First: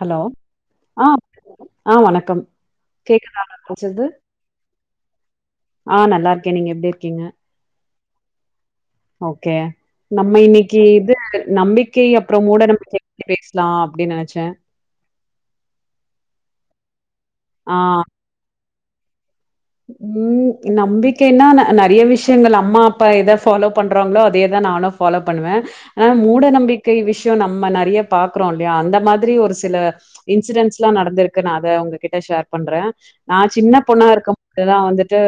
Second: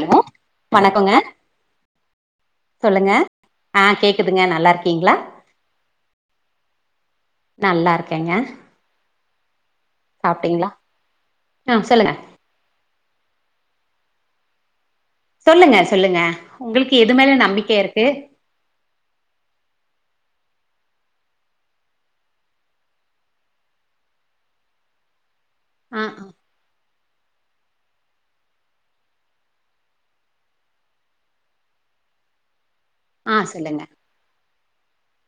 Hello வணக்கங்க ஆஹ் ஆஹ் வணக்கம் சொல்லுங்க கேக்குதா நா ஆ பேசுறது கேக்குதுங்க நல்லா இருக்கீங்களா ஆஹ் நல்லா இருக்கேன் நீங்க எப்படி இருக்கீங்க கேங்க ஓகே நம்ம இன்னைக்கு இது ஆ நம்பிக்கை சொல்லுங்க அப்புறம் மூட நம்பிக்கை பேசலாம் அப்படின்னு நெனச்சேன் சொல்லுங்க சொல்லுங்க உங்களுக்கு எது மேல நம்பிக்கை இருக்கு உம் நம்பிக்கைன்னா நெறைய விஷயங்கள் அம்மா அப்பா ஏதா ஃபாலோ பண்றாங்களோ அதே தா நானும் ஃபாலோ பண்ணுவேன் ஆனா ஆ மூட நம்பிக் விஷயம் நம்ம நெறைய பாக்குறோம் இல்லையா அந்த மாதிரி ஒரு சில இன்சிடென்ட்ஸ் எலாம் நடந்திருக்கு நான் அதை உங்ககிட்ட ஷேர் பண்றேன் ஆ நான் சின்ன சொல்லுங்க பொண்ணா இருக்க வந்துட்டு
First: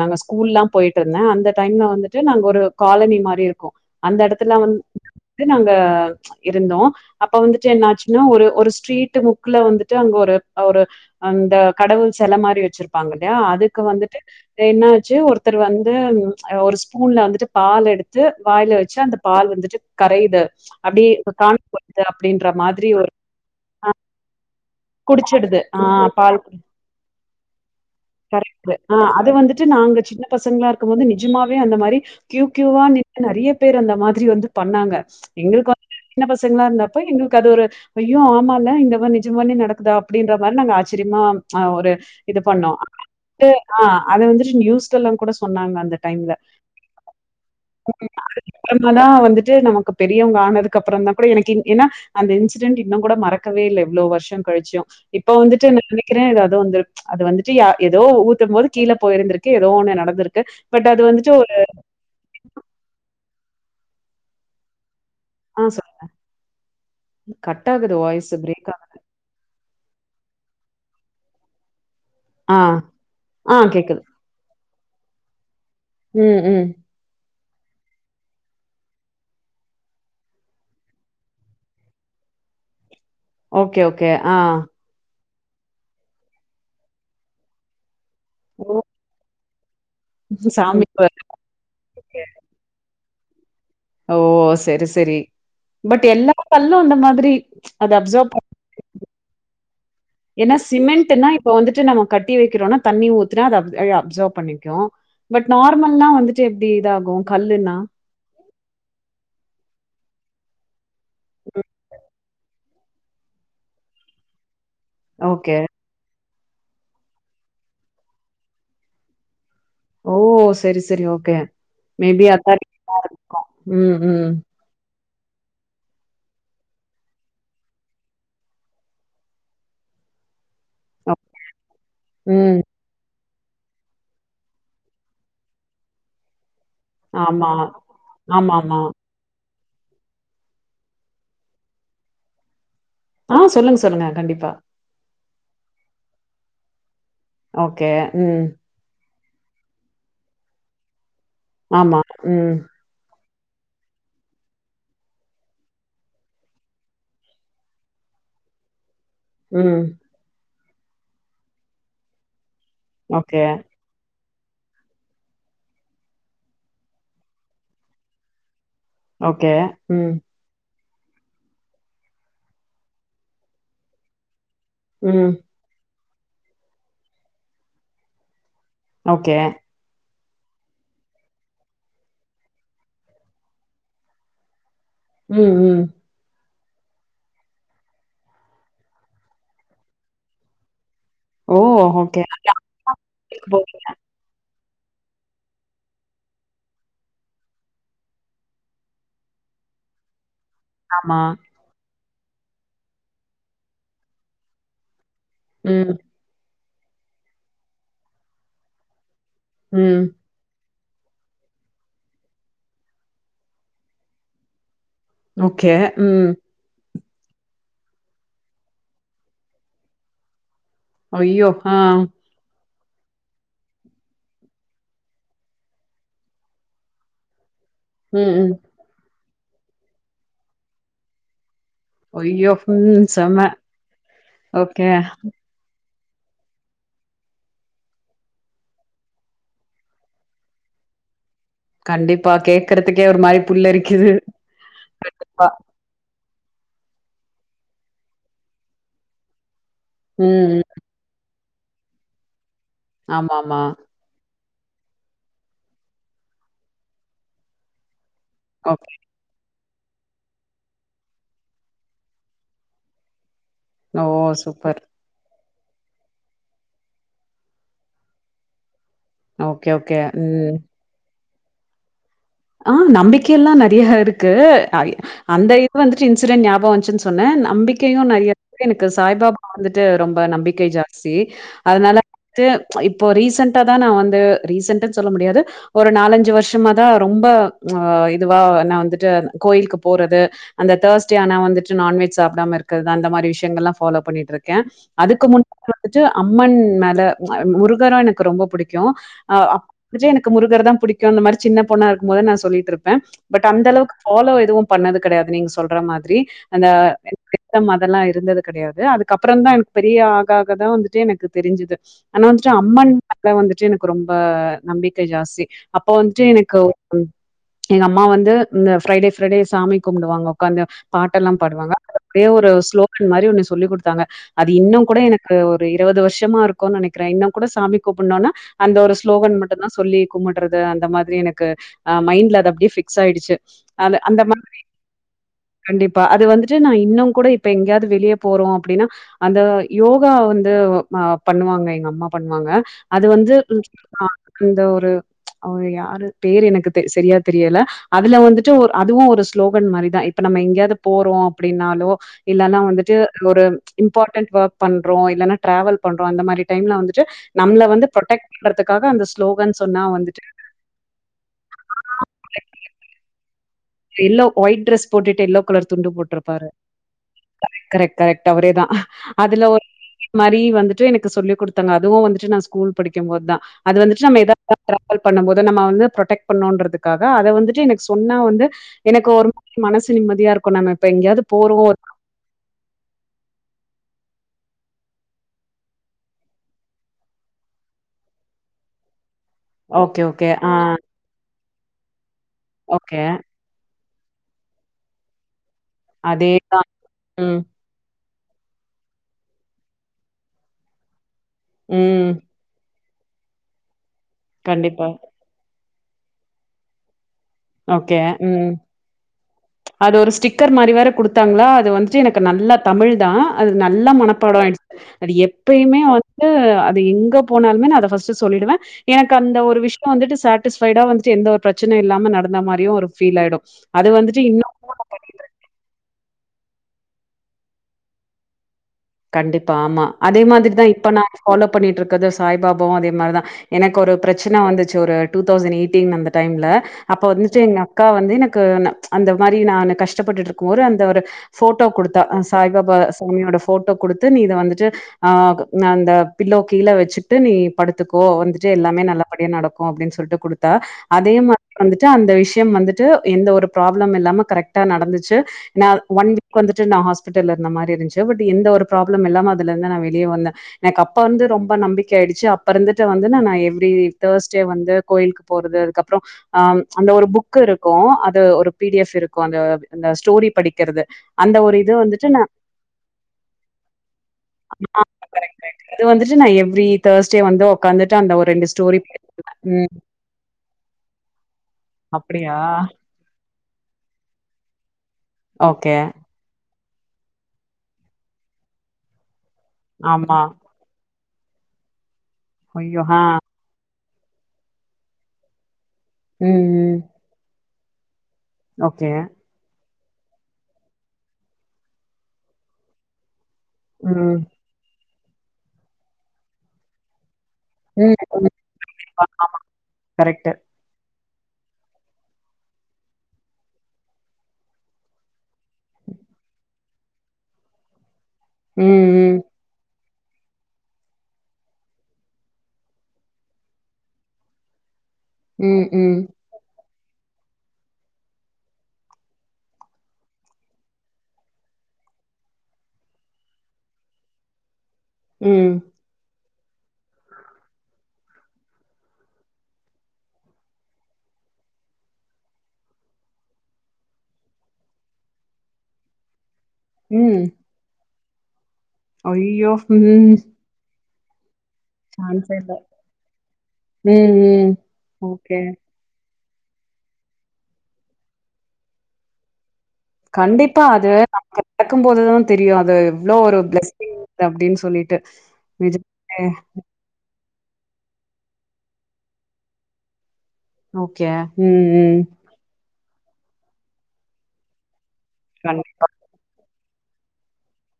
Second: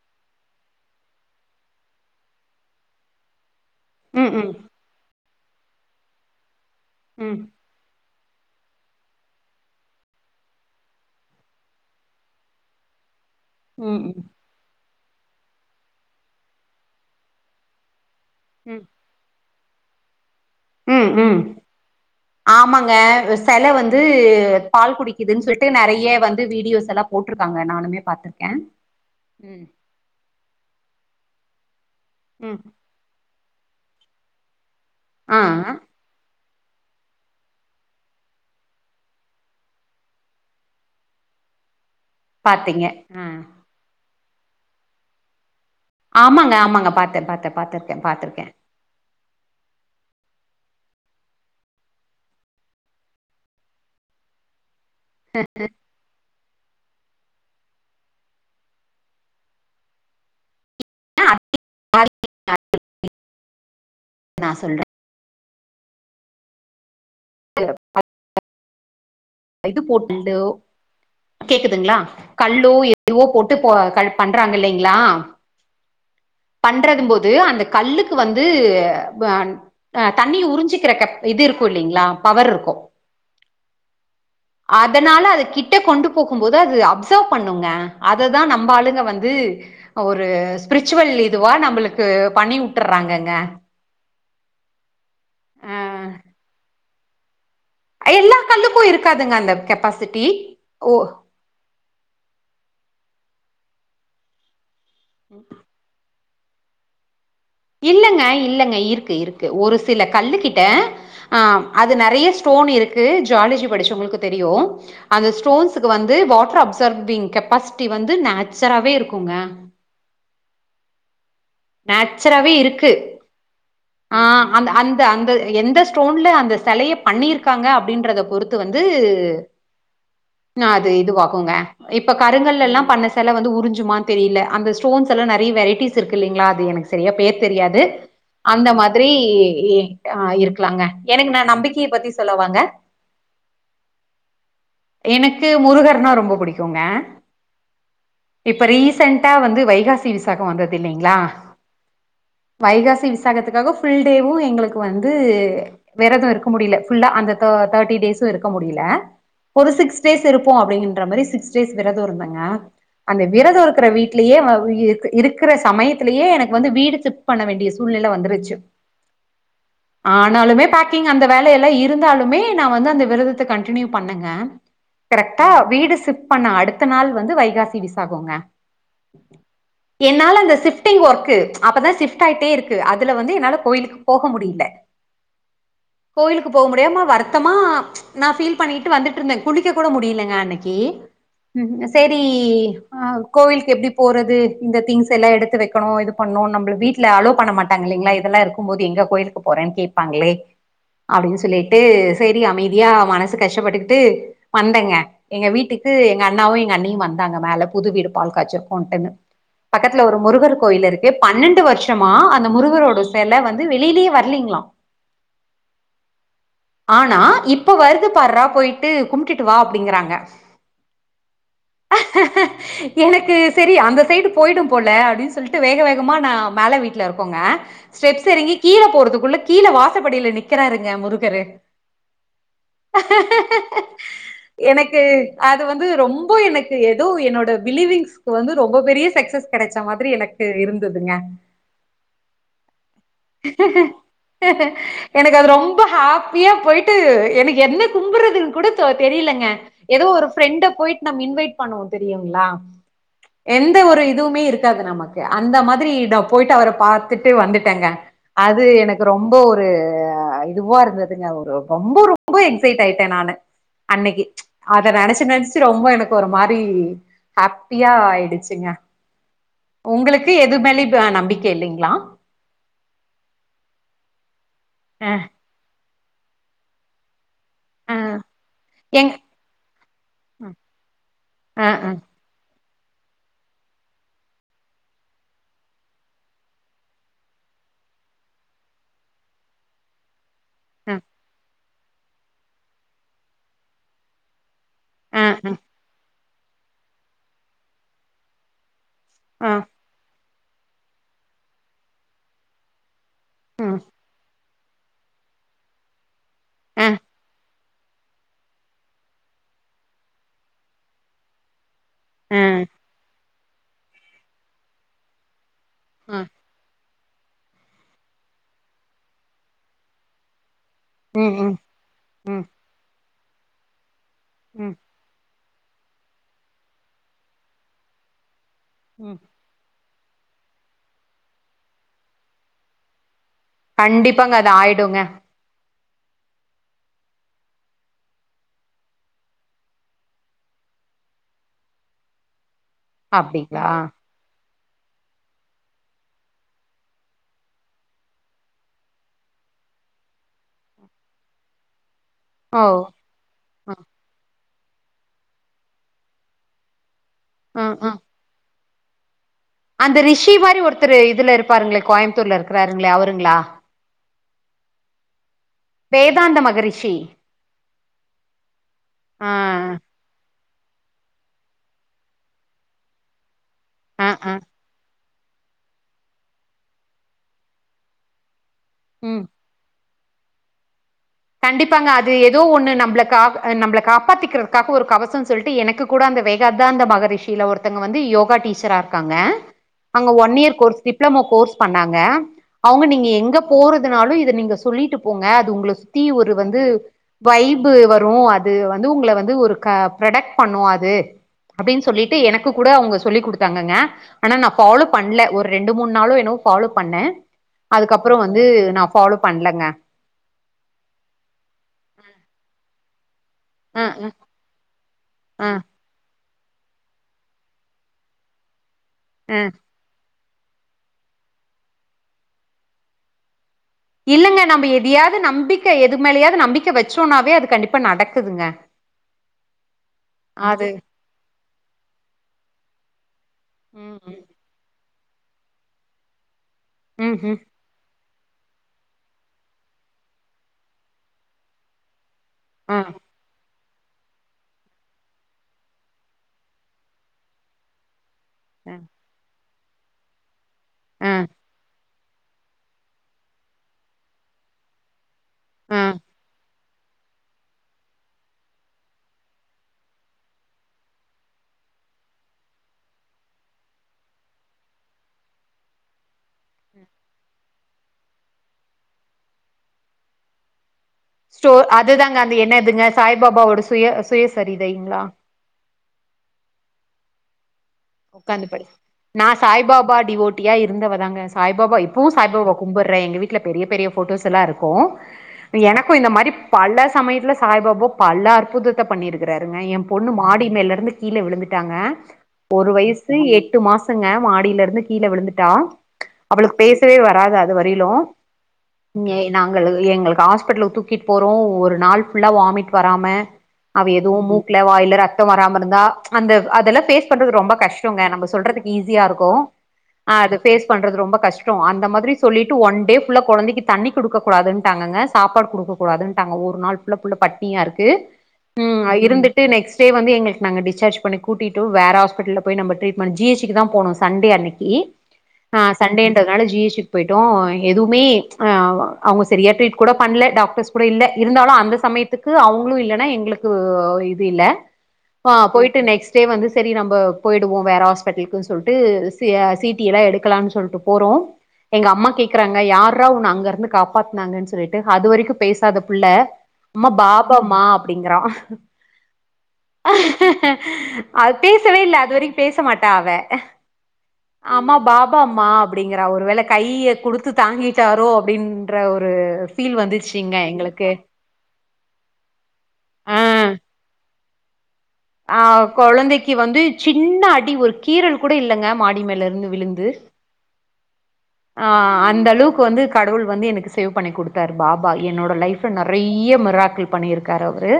நாங்க ஸ்கூல்லாம் போயிட்டு இருந்தேன் அந்த டைம்ல வந்துட்டு நாங்க ஒரு காலனி மாரி இருக்கும் அந்த ம் ம் எடத்துலாம் வந் நாங்க இருந்தோம் அப்ப ம் வந்துட்டு என்னாச்சு ஒரு ஒரு ஸ்ட்ரீட் முக்குல வந்துட்டு அங்க ஒரு ஒரு அந்த கடவுள் செல மாரி வச்சிரு பங்க அதுக்கு ம் வந்துட்டு என்ன ஒருத்தர் வந்து ஒரு ஸ்பூன்ல வந்துட்டு பால் எடுத்து வாயில வச்சு அந்த பால் வந்து கரையுது உம் அப்டியே உம் காண போது அப்டின்ற மாதிரி ஆமாங்க ஒரு செல வந்து பால் குடிக்குதுன்னு குடிச்சிடுது சொல்லிட்டு ஆ நெறைய வந்து வீடியோஸ் எல்லாம் போட் ருக்காங்க நானுமே பாத்திருக்கே கரெக்டு ஆஹ அது வந்துட்டு ம் நாங்க சின்ன பசங்களா இருக்கும்போது ஜமாவே அந்த மாரி கியூ ம் கியூவா நின்னு நெறிய பேர் அந்த மாரி வந்து பண்ணாங்க ஆ எங்களுக்கு வந்து என்ன பஸ் பசங்கிளா இருந்தாப்ப எங்களுக்கு அது ஒரு ஐயோ ஆமால இந்த மாரி நிஜமால நடக்குதா அப்டின்ற மாரி நாங்க ஆச்சரியமா ஆஹ ஒரு இத பண்ணும் பாத்தீங்க ஆ [unintelligible] அத வந்துட்டு நியூஸ் எல்லாம் கூட சொ சொன்னாங்க அந்த டைம்ல ஆமாங்க ஆமாங்க பாத்தே பாத்தே பாத்திருக்கே பாத்திருக்கே அப்பறமா தான் வந்துட் நமக்கு பெரியவங்க ஆனதுக்கப்புறோ தா கூட எனக்கு ஏனா அந்த இன்சிடென்ட் இன்னு கூட மறக்கவே இல்ல இவ்ளோ வருஷோ கழிச்சியு இப்ப வந்துட்டு நெனக்கிறே [unintelligible] வந்து ச் அது வந்துட்டு யா எதோ ஊத்தும் போது கீல போயிருந்திருக்கு எதோ ஒண்ணு நடந்திருக்கு பட் அது வந்துட்டு ஒரு நா சொல்றே ஆ சொல்லுங்க கட் ஆகுது வாய்ஸ் ப்ரேக் இது போட்டுண்டு கேக்குதுங்களா ஆ, கல்லோ எதுவோ போட்டு ஆ போ கேக்குது. பண்றாங்க இல்லங்க லா ம், ம். பண்றதம்போது அந்த கல்லுக்கு வந்து ஆ தண்ணி உறிஞ்சிக்கிற கெப் இது இருக்கு இல்லீங்களா பவர் இருக்கு ஓகே ஓகே ஆ அதனால அது கிட்ட கொண்டு போகும் போது அது அப்சர்வ் பண்ணுங்க அத தா ஓ! நம்ப ஆளுங்க வந்து ஒரு சாமி ம். ஸ்ப்ரிச்சுவல் நம்பளுக்கு பண்ணி உட்டுற வாங்கங்க ஓ செரி செரி பட் எல்லா கல்லு அந்த மாதி த்ரி எல்லா கல்லுக்கு இருக்காதுங்க அந்த கெப்பாஸ் ஏன்னா சிமெண்ட்ன்னா இப்ப வந்துட்டு நம்ம கட்டி வெக்கிறோனா தண்ணி ஊத்துனா அத அப் அப்சர்வ் பண்ணிக்கோம் பட் நார்மல்லா வந்துட்டு [inaudible] இது ஆகும் இல்லங்க இல்லங்க இருக்கு இருக்கு ஒரு சில கல்லுக்கிட்ட ஆ ம். அது நெறைய ஸ்டோன் இருக் ஜாலஜி படிச்சவங்களுக்கு தெரியும் அந்த ஓகே. ஸ்டோன்ஸ்க்கு வந்து வாட் அப்சர்விங் கெப்பாசிட்டி வந்து நேச்சுராவே இருக்குங்க ஓ சேரி சேரி ஓகே மேபி நேச்சுரவே அதான் இருக்கு இருக்கும். ம், ம். ஆஹ அந்த அந்த அந்த எந்த ஸ்டோன்ல அந்த சிலையை பண்ணிருக்காங்க அப்டின்றத பொறுத்து வந்து அது இது அப் வகுங்க இப்ப ம். கருங்கள் எல்லாம் பண்ண செல வந்து உறிஞ்சுமா தெரியல அந்த ஸ்டோன் எல்லாம் நெறைய வெரைட்டிஸ் இருக்கு இல்லங்களா எனக்கு செரியா பேர் ஆமா. தெரியாது அந்த ஆமாமா. மாதிரி ஏ ஆ இருக்கலாங்க எனக்கு நான நம்பிக்கைய பத்தி சொல்லவாங்க ஆஹ் சொல்லுங்க சொல்லுங்க கண்டிப்பா எனக்கு முருகர்னா ரொம்ப பிடிக்குங்க ஓகே ம் க வைகாசி விசாகம் வந்தது இல்லங்களா ஆமா ம் விசாகத்து வந்து ஃபுல் டேயும் எங்களுக்கு வந்து விரதும் இருக்க முடிய அந்த தேட்டி டேஸ் இருக்க முடியல ஒரு ம். சிக்ஸ் டேஸ் இருக்கும் அப்டிங்கற மாரி சிக்ஸ் டேஸ் விரதும் இருந்தாங்க அந்த ஓகே. விரதம் இருக்கிற வீட்டில் யே இருக்கிற சமயத்திலேயே எனக்கு வந்து வீடு சிப் பண்ண வேண்டிய சூழ்நிலை வந்துருச்சு ஓகே உம் ஆனாலுமே பேக்கிங் அந்த வேல எல்லாம் இருந்தாலுமே நான வந்து அந்த விரதத்தை கண்டினியூ பண்ணுங்க ம். கரெக்டா வீடு சிவ்ட் பண்ண அடுத்த நாள் வந்து வைகாசி விசாகங்க ஓகே என்னால அந்த சிப்டிங் ஒர்க் அப்பதான் சிப்ட் ஆயிட்டே இருக்கு அதுல வந்து என்னால கோயிலுக்கு போக முடியல உம் உம் கோயிலுக்கு போக முடியமா வருத்தமா நான்பீல் பண்ணிட்டு வந்துட்டு இருந்தேன் குளிக்க கூட முடியலங்க அன்னைக்கு ஓ! ம் சேரி ஓகே. அங்க அஹ் ஆஃபீஸ்க்கு கோவிலுக்கு போவீங்க. எப்படி போறது இந்த தி்ஸ் எல்லாம் எடுத்து வைக்கணும் பண்ணோம் நம்மள வீட்டுல அலளோ பண்ண மாட்டா இலைங்களா இதெல்லாம் இருக்கும்போது எங்க கோயிலுக்கு போறேன்னு கேட்பாங்களே ஆமா. அப்படின்னு சொல்லிட்டு சேரி அமைதியா மனசு கஷ்டப்பட்டுக்கிட்டு வந்தங்க எங்க வீட்டுக்கு ம். எங்க அண்ணாவும் அண்ணியும் வந்தாங்க மேல புது வீடு பால் காச்சிருக்கும்ன்ன்னு பக்கத்துல ம். ஒரு முருகர் கோயில் இருக்கு ஏ பன்னெண்டு வருஷமா அந்த முருகரோட சில வந்து வெளியிலேயே வரலீங்களாம் ஓகே உம் ஆனா இப்ப வருது பாடுறா போயிட்டு கும்பிட்டு வா அப்படிங்கறாங்க யயோ ஆஹ் எனக்கு சரி அந்த சைடு போயிடும் போல அப்படின்னு சொல்லிட்டு வேக வேகமாக நான் மேல வீட்டுல இருக்கோங்க ஸ்டெப்ஸ் ம் ம் இறங்கி கீழே போறதுக்குள்ள கீழே வாசப்படியில நிக்கிறாருங்க முருகரு அய்யோ உம் செம்மை ஓகே எனக்கு அது ரொம்ப எனக்கு ஏதோ என்னோட பிலிவிங்்கு வந்து ரொம்ப பெரிய சக்சஸ் கிடைச்ச மாதிரி எனக்கு இருந்து இருதுங்க கண்டிப்பா கேக்குறதுக்கே ஒரு மாதிரி புல்லரிக்குது கண்டிப்பா அ ஏன் போயிட்டு எனக்கு என்ன கும்புறதுன்னு கூட தெரியலங்க ஏதோ ம் ம் ஒருஃப்ரெண்டை போயிட்டு நம இன்வைட் பண்ணம் தெரியுங்களா ஆமா ஆமா எந்த ஒரு இதுவுமே இருக்கு அது நமக்கு அந்த மாதிரி நான் போயிட்டு அவரை பாாரத்துட்டு வந்துட்டேங்க அது ஓகே எனக்கு ரொம்ப ஒரு ஒரு இதுவா இருந்ததுங்க ஒரு ரொம்ப ரொம்ப எக்சைட் ஆயிட்டேன் நானான் ஓ அன்னைக்கு சூப்பர் அத நினைச்சு நினச்ச ரொம்ப எனக்கு ஒரு மாதிரி ஹாப்பியா ஆயிடுச்சுங்க ஓகே ஓகே உங்களுக்கு எது மேல இப்ப நம்பிக்கை இல்லைங்களா ஆஹ நம்பிக்கை எல்லா நெறைய இருக்கு ஆ அ அந்த இது வந்து இன்சிடென்ட் ஞாபம் வந்திச்சு சொன்ன நா அ நம்பிக்கையும் நெறைய எனக்கு எங் சாய்பாபா வந்துட்டு ரொம்ப நம்பிக்கை ஜாஸ்தி அ அ அதனால வந்துட்டு இப்போ ரீசண்டடா தான் நான் வந்து ரீசன்டன்னு சொல்ல முடியாது ஒரு நாலஞ்சு வருஷமா தான் ரொம்ப அஹ இதுவா நான் வந்துட்டு கோயிலுக்கு போறது அந்த அ அ தேர்ஸ்டே ஆனா வந்துட்டு நான்வெஜ் சாப்பிடாம இருக்கிறது அந்த மாதி விஷயங்கள்ல்லாம் ஃபாலோ பண்ணிட்டு இருக் இருக்கேன் அதுக்கு அ முன்ன வந்துட்டு அம்மன் மேல முருகரா எனக்கு ரொம்ப புடிக்கு அ புடிக்கு அப் முருகர தா புடிக்கு அந்த மாரி சின்ன பொண்ணா இருக்கும் போதே நா சொல்லிட்டு இருப்பேன் பட் அந்த ம் அளவுக்கு ஃபாலோ எதுவும் பண்ணது கடையாது நீங்க சொல்றா மாதிரி அந்த அ சுத்தம் அதெல்லாம் இருந்தது கடையாது அதுக்கப்புறம் தா எனக்கு பெரிய ஆக ஆக தா வந்துட்டு எனக்கு தெரிஞ்சிது ஆனா அ அ வந்துட்டு அம்மன் வந்துட்டு எனக்கு ரொம்ப நம்பிக்கை ஜாஸ்தி அப்போ வந்துட்டு எனக் எங்க அம்மா வந்து இந்த ஃப்ரைடே ஃப்ரைடே சாமி கும்மிடுவாங்க உக்காந்து பாட்டெல்லா ம் ம் பாடுவாங்க அது அப்டியே ம் ஒரு ஸ்லோ அது மாரி ஒன்னு சொல்லி குடுத்தாங்க அது ம் இன்னும் கூட எனக் ஒரு இருவது வருஷமா இருக்குனு நெனைக்கிற இன்னு கூட சாமி கூப்புனோனா அந்த ஒரு ம் ஸ்லோகன் மட்டும் தா சொல்லி கும்பிடுறது அந்த மாதிரி எனக் கு ஹ மைண்ட்ல அது அப்டியே பிக்ஸ் ஆயிடுச்சி கண்டிப்பாங்க அது ஆயிடுங்க கண்டிப்பா அது வந்துட்டு நா இன்னு கூட இப்ப எங்கேயாது வெளியே போறோ அப்டின்னா அந்த யோகா வந்து பண்ணுவாங்க எங்க அம்மா பண்ணுவாங்க அது வந்து அப்டிங்களா இந்த ஒரு அவுங்க யாரு பேர் எனக்கு சரியா தெரியல அதுல வந்துட்டு ஒரு அதுவு ஒரு ஸ்லோகன் மாரி தா இப்ப நம்ம எங்கேயாது போறோ அப்டின்னாலோ இல்லன்னா ஓ வந்துட்டு ஒரு இம்பார்ட்டன்ட் ஒர்க் பண்றோ இல்லன்னா ட்ராவல் பண்றோ அந்த மாரி டைம்ல வந்து துட்டு அ நம்மள வந்து அ ப்ரொடெக்ட் பண்றதுக்கு காக அந்த ஸ்லோகன் சொன்னா அந்த வந்துட்டு ரிஷி மாரி ஒருத்தரு இதுல இருப்பாருங்களே கோயம்பத்தூர்ல இருக்கறார்ங்களே அவருங்களா எல்லோ ஒயிட் ட்ரெஸ் போட்டுட்டு எல்லோ கலர் துண்டு வேதாந்த போட்ருப்பாரு மகரிஷி கரெட் கரெக்ட் அவரே தா ஆ அதுல ஒரு மாரி வந்துட்டு எனக்கு சொல்லிக் குடுத்தாங்க அதுவு வந்துட்டு நா ஸ்கூல் படிக்கும்மோது தா அது வந்துட்டு அ அ நம்ம [unintelligible] பண்ணும் போது நம்ம வந்து ப்ரொடெக்ட் பண்ணுன்றதுக்காக அத வந்துட்டு எனக்கு சொன்னா வந்து எனக்கு ம் ஒரு மாரி மனசு நிம்மதியா இருக்கும் நம்ம இப்ப எங்கேயாவது போறோ கண்டிப்பாங்க அது ஏதோ ஒண்ணு நம்மள கா நம்மள காப்பாத்தி இருக்காக ஒரு கவசம் சொல்லிட்டு எனக்கு கூட அந்த வேகாத்தாந்த மகரிஷியில ஒருத்தங்க வந்து யோகா டீச்சரா இருக்காங்க ஓகே அங்க ஓகே ஒன் ஆ இயர் கோர்ஸ் டிப்ளமோ கோர்ஸ் பண்ணாங்க அவங்க ஓகே நீங்க எங்க போறது நாலும் இதை நீங்க சொல்லிட்டு போங்க அது உங்ளுக் [unintelligible] ஒரு வந்து அதேதா ம் வைபு வ ரூம் அது வந்து உங்கல வந்து ஒரு கா ப்ரொடக்ட் பண்ணும் அது அப்டின்னு ம் சொல்லிட்டு எனக்கு கூட அவங்க சொல்லி் குடுத்தாங்கங்க ஆனா நான் ஃபாலோ கண்டிப்பா பண்ல ஒரு ரெண்டு மூணு நாளும் எனவோ ஃபாலோ பண்ணேன் ஓகே அதுக்கப்புறம் வந்து ம் நான் ஃபாலோ பண்ணலங்க. அது ஒரு ஸ்டிக்கர் மாரி வேற குடுத்தாங்களா அது வந்துட்டு எனக்கு நல்லா தமிழ் தான் அது அ, நல்ல அ, மனப்பாடம் ஆயிடுச்சு அது அ, எப்பயுமே வா அது எங்க போனாலுமே நான் அத பஃஸ்ட் சொல்லிடுவேன் எனக்கு அந்த அ. ஒரு விஷயம் வந்துட்டு ச ஸ்ரைட்டா வந்துட்டு எந்த ஒரு பிரச்சனை இல்லாம நடந்த மாதிரும் ஒரு பீல் ஆயிடும் இல்லங்க நம்ம எதியாவது நம்பிக்கை எது மேலயாவது நம்பிக்கை வச்சோம்னாவே அது கண்டிப்பா நடக்குதுங்க கண்டிப்பா ஆமா அதே அது மாதிரிதான் இப்ப நான் ஃபாலோ பண்ணிட்டு இருக்கதோ சாய்பாபாவும் அதே மாரிதான் எனக்கு ஒரு ம் பிரச்சனை வந்துச்சு ஒரு டூ தௌசண்ட் எயிட்டின் அந்த டைம்ல அப்ப ம் ம் வந்துட்டு எங்க அக்கா வந்து எனக்கு அந்த மாரி நான் கஷ்டப்பட்டுட்டு இருக்கும் போது அந்த ஒரு போட்டோ குடுத்தா ஆ சாய்பாபா சாமியோட போட்டோ குடுத்து நீ இதை வந்துட்டு அஹ அந்த பில்லோ கீழே வச்சுட்டு நீ படுத்துக்கோ போ வந்துட்டு ஆ எல்லாமே நல்லபடியா நடக்கும் அப்படின்னு சொல்லிட்டு குடுத் ஆ அதே மாதிரி வந்துட் அந்த விஷயம் வந்துட்டு எந்த ஒரு ப்ராப்ளம் இல்லாம கரெக்டா நடந்துச்சு என்னா ஆ ஒன் வீக் வந்துட்டு ஹாஸ்பிட்டல் இருந்தமாரி இருந்துச்சுட எந்த ஒரு ப்ராப்ளம் இல்லாம அதுல இருந்து நான் வெளியே வந்தேன் எனக்கு அப்பா வந்து ரொம்ப நம்பிக்கை ஆயிடுச்சு அப்ப இருந்து வந்து நான் நான் எவ்ரி தேர்ஸ்டே வந்து கோயிலுக்கு போறது அதுக்கப்புறம் ஆஹ் அந்த ஒரு புக் இருக்கு அது ஒரு பிடிஎஃப் இருக்கும் அந்த அந்த ஸ்டோரி படிக்கிறது அந்த ஒரு ஸ்டோர் இது வந்துட்டு அதுதாங்க நா அந்த என்ன இதுங்க சாய்பாபாவோட சுய சுயசரிதைங்களா இது வந்துட்டு நான் எவ்ரி தேர்ஸ்டே வந்து உக்காந்துட்டு அந்த ஒரு உட்காந்து ரெண்டு படி ஸ்டோரி நான் ம் சாய்பாபா டிவோட்டியா இருந்தவ தாங்க சாய்பாபா இப்பவும் அப்டியா சாய்பாபா கும்பிடுறேன் எங்க வீட்டு வில் பெரிய பெரிய போட்டோஸ் எல்லாம் இருக்கும் ஓகே எனக்கும் இந்த மாதிரி பல சமயத்துல சாய்பாபா பல அற்புதத்தை பண்ணியிருக்கு ருக்ராருங்க என் பொண்ணு ஆமா மாடி மேல இருந்து கீழ விழுந்துட்டாங்க ஒரு ஐயோ ஆ வயசு எட்டு மாசம் ங்க மாடியில இருந்து கீழ விழுந்துட்டா ம் அவளுக்கு ம் பேசவே வராதா இது வரிலும் ஓகே எங்களுக்கு ஹாஸ்பிடல தூக்கிட்டு போறோம் ஒரு நாள் புல்லா வாமிட் வராம அவ ம் எதுவும் மூக்குல வாய்ல ரத் வராம இருந்தா அந்த அதெல்ல பேஸ் ரொம்ப ம் கஷ்டங்க நம்ம கண்டிப்பா சொல்றதுக்கு ஈஸியா இருக்கும் கரெக்ட்டு அது ஃபேஸ் பண்றது ரொம்ப கஷ்டம் அந்த மாதிரி சொல்லிட்டு ஒன் டே ஃபுல்லா கொழந்தைக்கு தண்ணி குடுக்கக் கூடாதுண்டாங்க சாப்பாடு கொடுக்க கூடாதுட்டாங்க ஒரு நாள் புள்ள பட்டினியா இருக்கு ம் இருந்துட்டு நெக்ஸ்ட் டே வந்து எங்களுக்கு நாங்க டிஸ்சார்ஜ் பண்ணி கூட்டிட்டு வேற ஆஸ்பிட் ஹாஸ்பிட்டல போயி நம்ம ட்ரீட் ஜி ஹச்சிக்கு தான் போனோம் சண்டே அன்னைக்கு ம் ஆஹ் ம் சண்டேன்றதுனால ஜி ஹச்சு போயிட்டோம் எதுவுமே ஆஹ் அவங்க சரியா ட்ரீட் கூட பண்ணல டாக்டர்ஸ் கூட இல்ல இருந்தாலும் அந்த சமயத்துக்கு அவங்களும் இல்லைன்னா எங்களுக்கு இது இல்ல ஆ ம் போயிட்டு நெக்ஸ்ட் டே வந்து செரி உ ம்பா போயிடுவோம் வேற ஹாஸ்பிட்டலுக்குன்னு சொல்லிட்டு சீட்டி எல்லாம் எடுக்கலாம்னு சொல்லிட்டு போறோம் எங்க அம்மா கேக்குறாங்க யாரா உன்ன அங்க இருந்து காப்பாத்துனாங்கன்னு சொல்லிட்டு அது வரைக்கும் பேசாத புள்ள அம்மா பாப்பாமா அப்படிங்கறான் ஐய்யயோ உம் அது பேர் பேசவே இல்ல அது வரைக்கும் பேச மாட்ட அவ ம், ம். அம்மா பாப்பா ஓகே. அம்மா அப்படிங்கற ஒரு வேல கைய கொடுத்து தாங்கிட்டாரோ அப்படின்ற ஒரு ஃபீல் வந்துச்சுங்க கண்டிப்பா எங்களுக்கு அது நமக்கு நடக்கும் போதுதான் தெரியும் அது எவ்ளோ ஒரு பிளசிங் அப்படின்னு சொல்லிட்டு ஆஹ் நிஜமாவே கொழந்தைக்கு வந்து சின்ன அடி அடி ஒரு கீரல் கூட இல்லங்க மாடி மேல இருந்து விழுந்து ஓக் ஆஹ் அந்த அளவுக்கு வந்து கடவுள் வந்து எனக்கு சேவ் பண்ணி கொடுத்தாரு பாப்பா என்னோட லைஃப் நெ கண்டிப்பா. றைய மிராக்கள் பண்ணியிருக்காரு அவரு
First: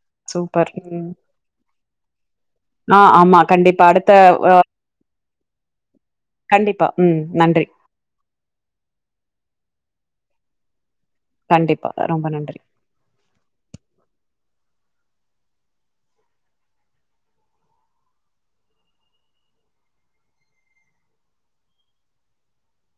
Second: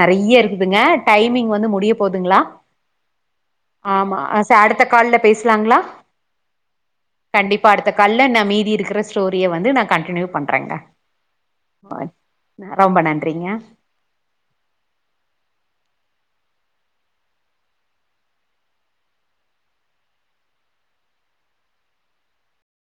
நெறைய சூப்பர். இருக்குதுங்க டைமிங் வந்து முடிய போதுங்களா ஆஹ் ஆமா கண்டிப்பா அடுத்த ஆமா அடுத்த கால்ல பேசலாங்களா கண்டிப்பா ம் நன்றி கண்டிப்பா அடுத்த கால்ல நான் மீதி இருக்கிற ஸ்டோரிய வந்து நான் கண்டினியூ பண்றேன் ரங்கா கண்டிப்பா. ரொம்ப நன்றி. ரொம்ப நன்றிங்க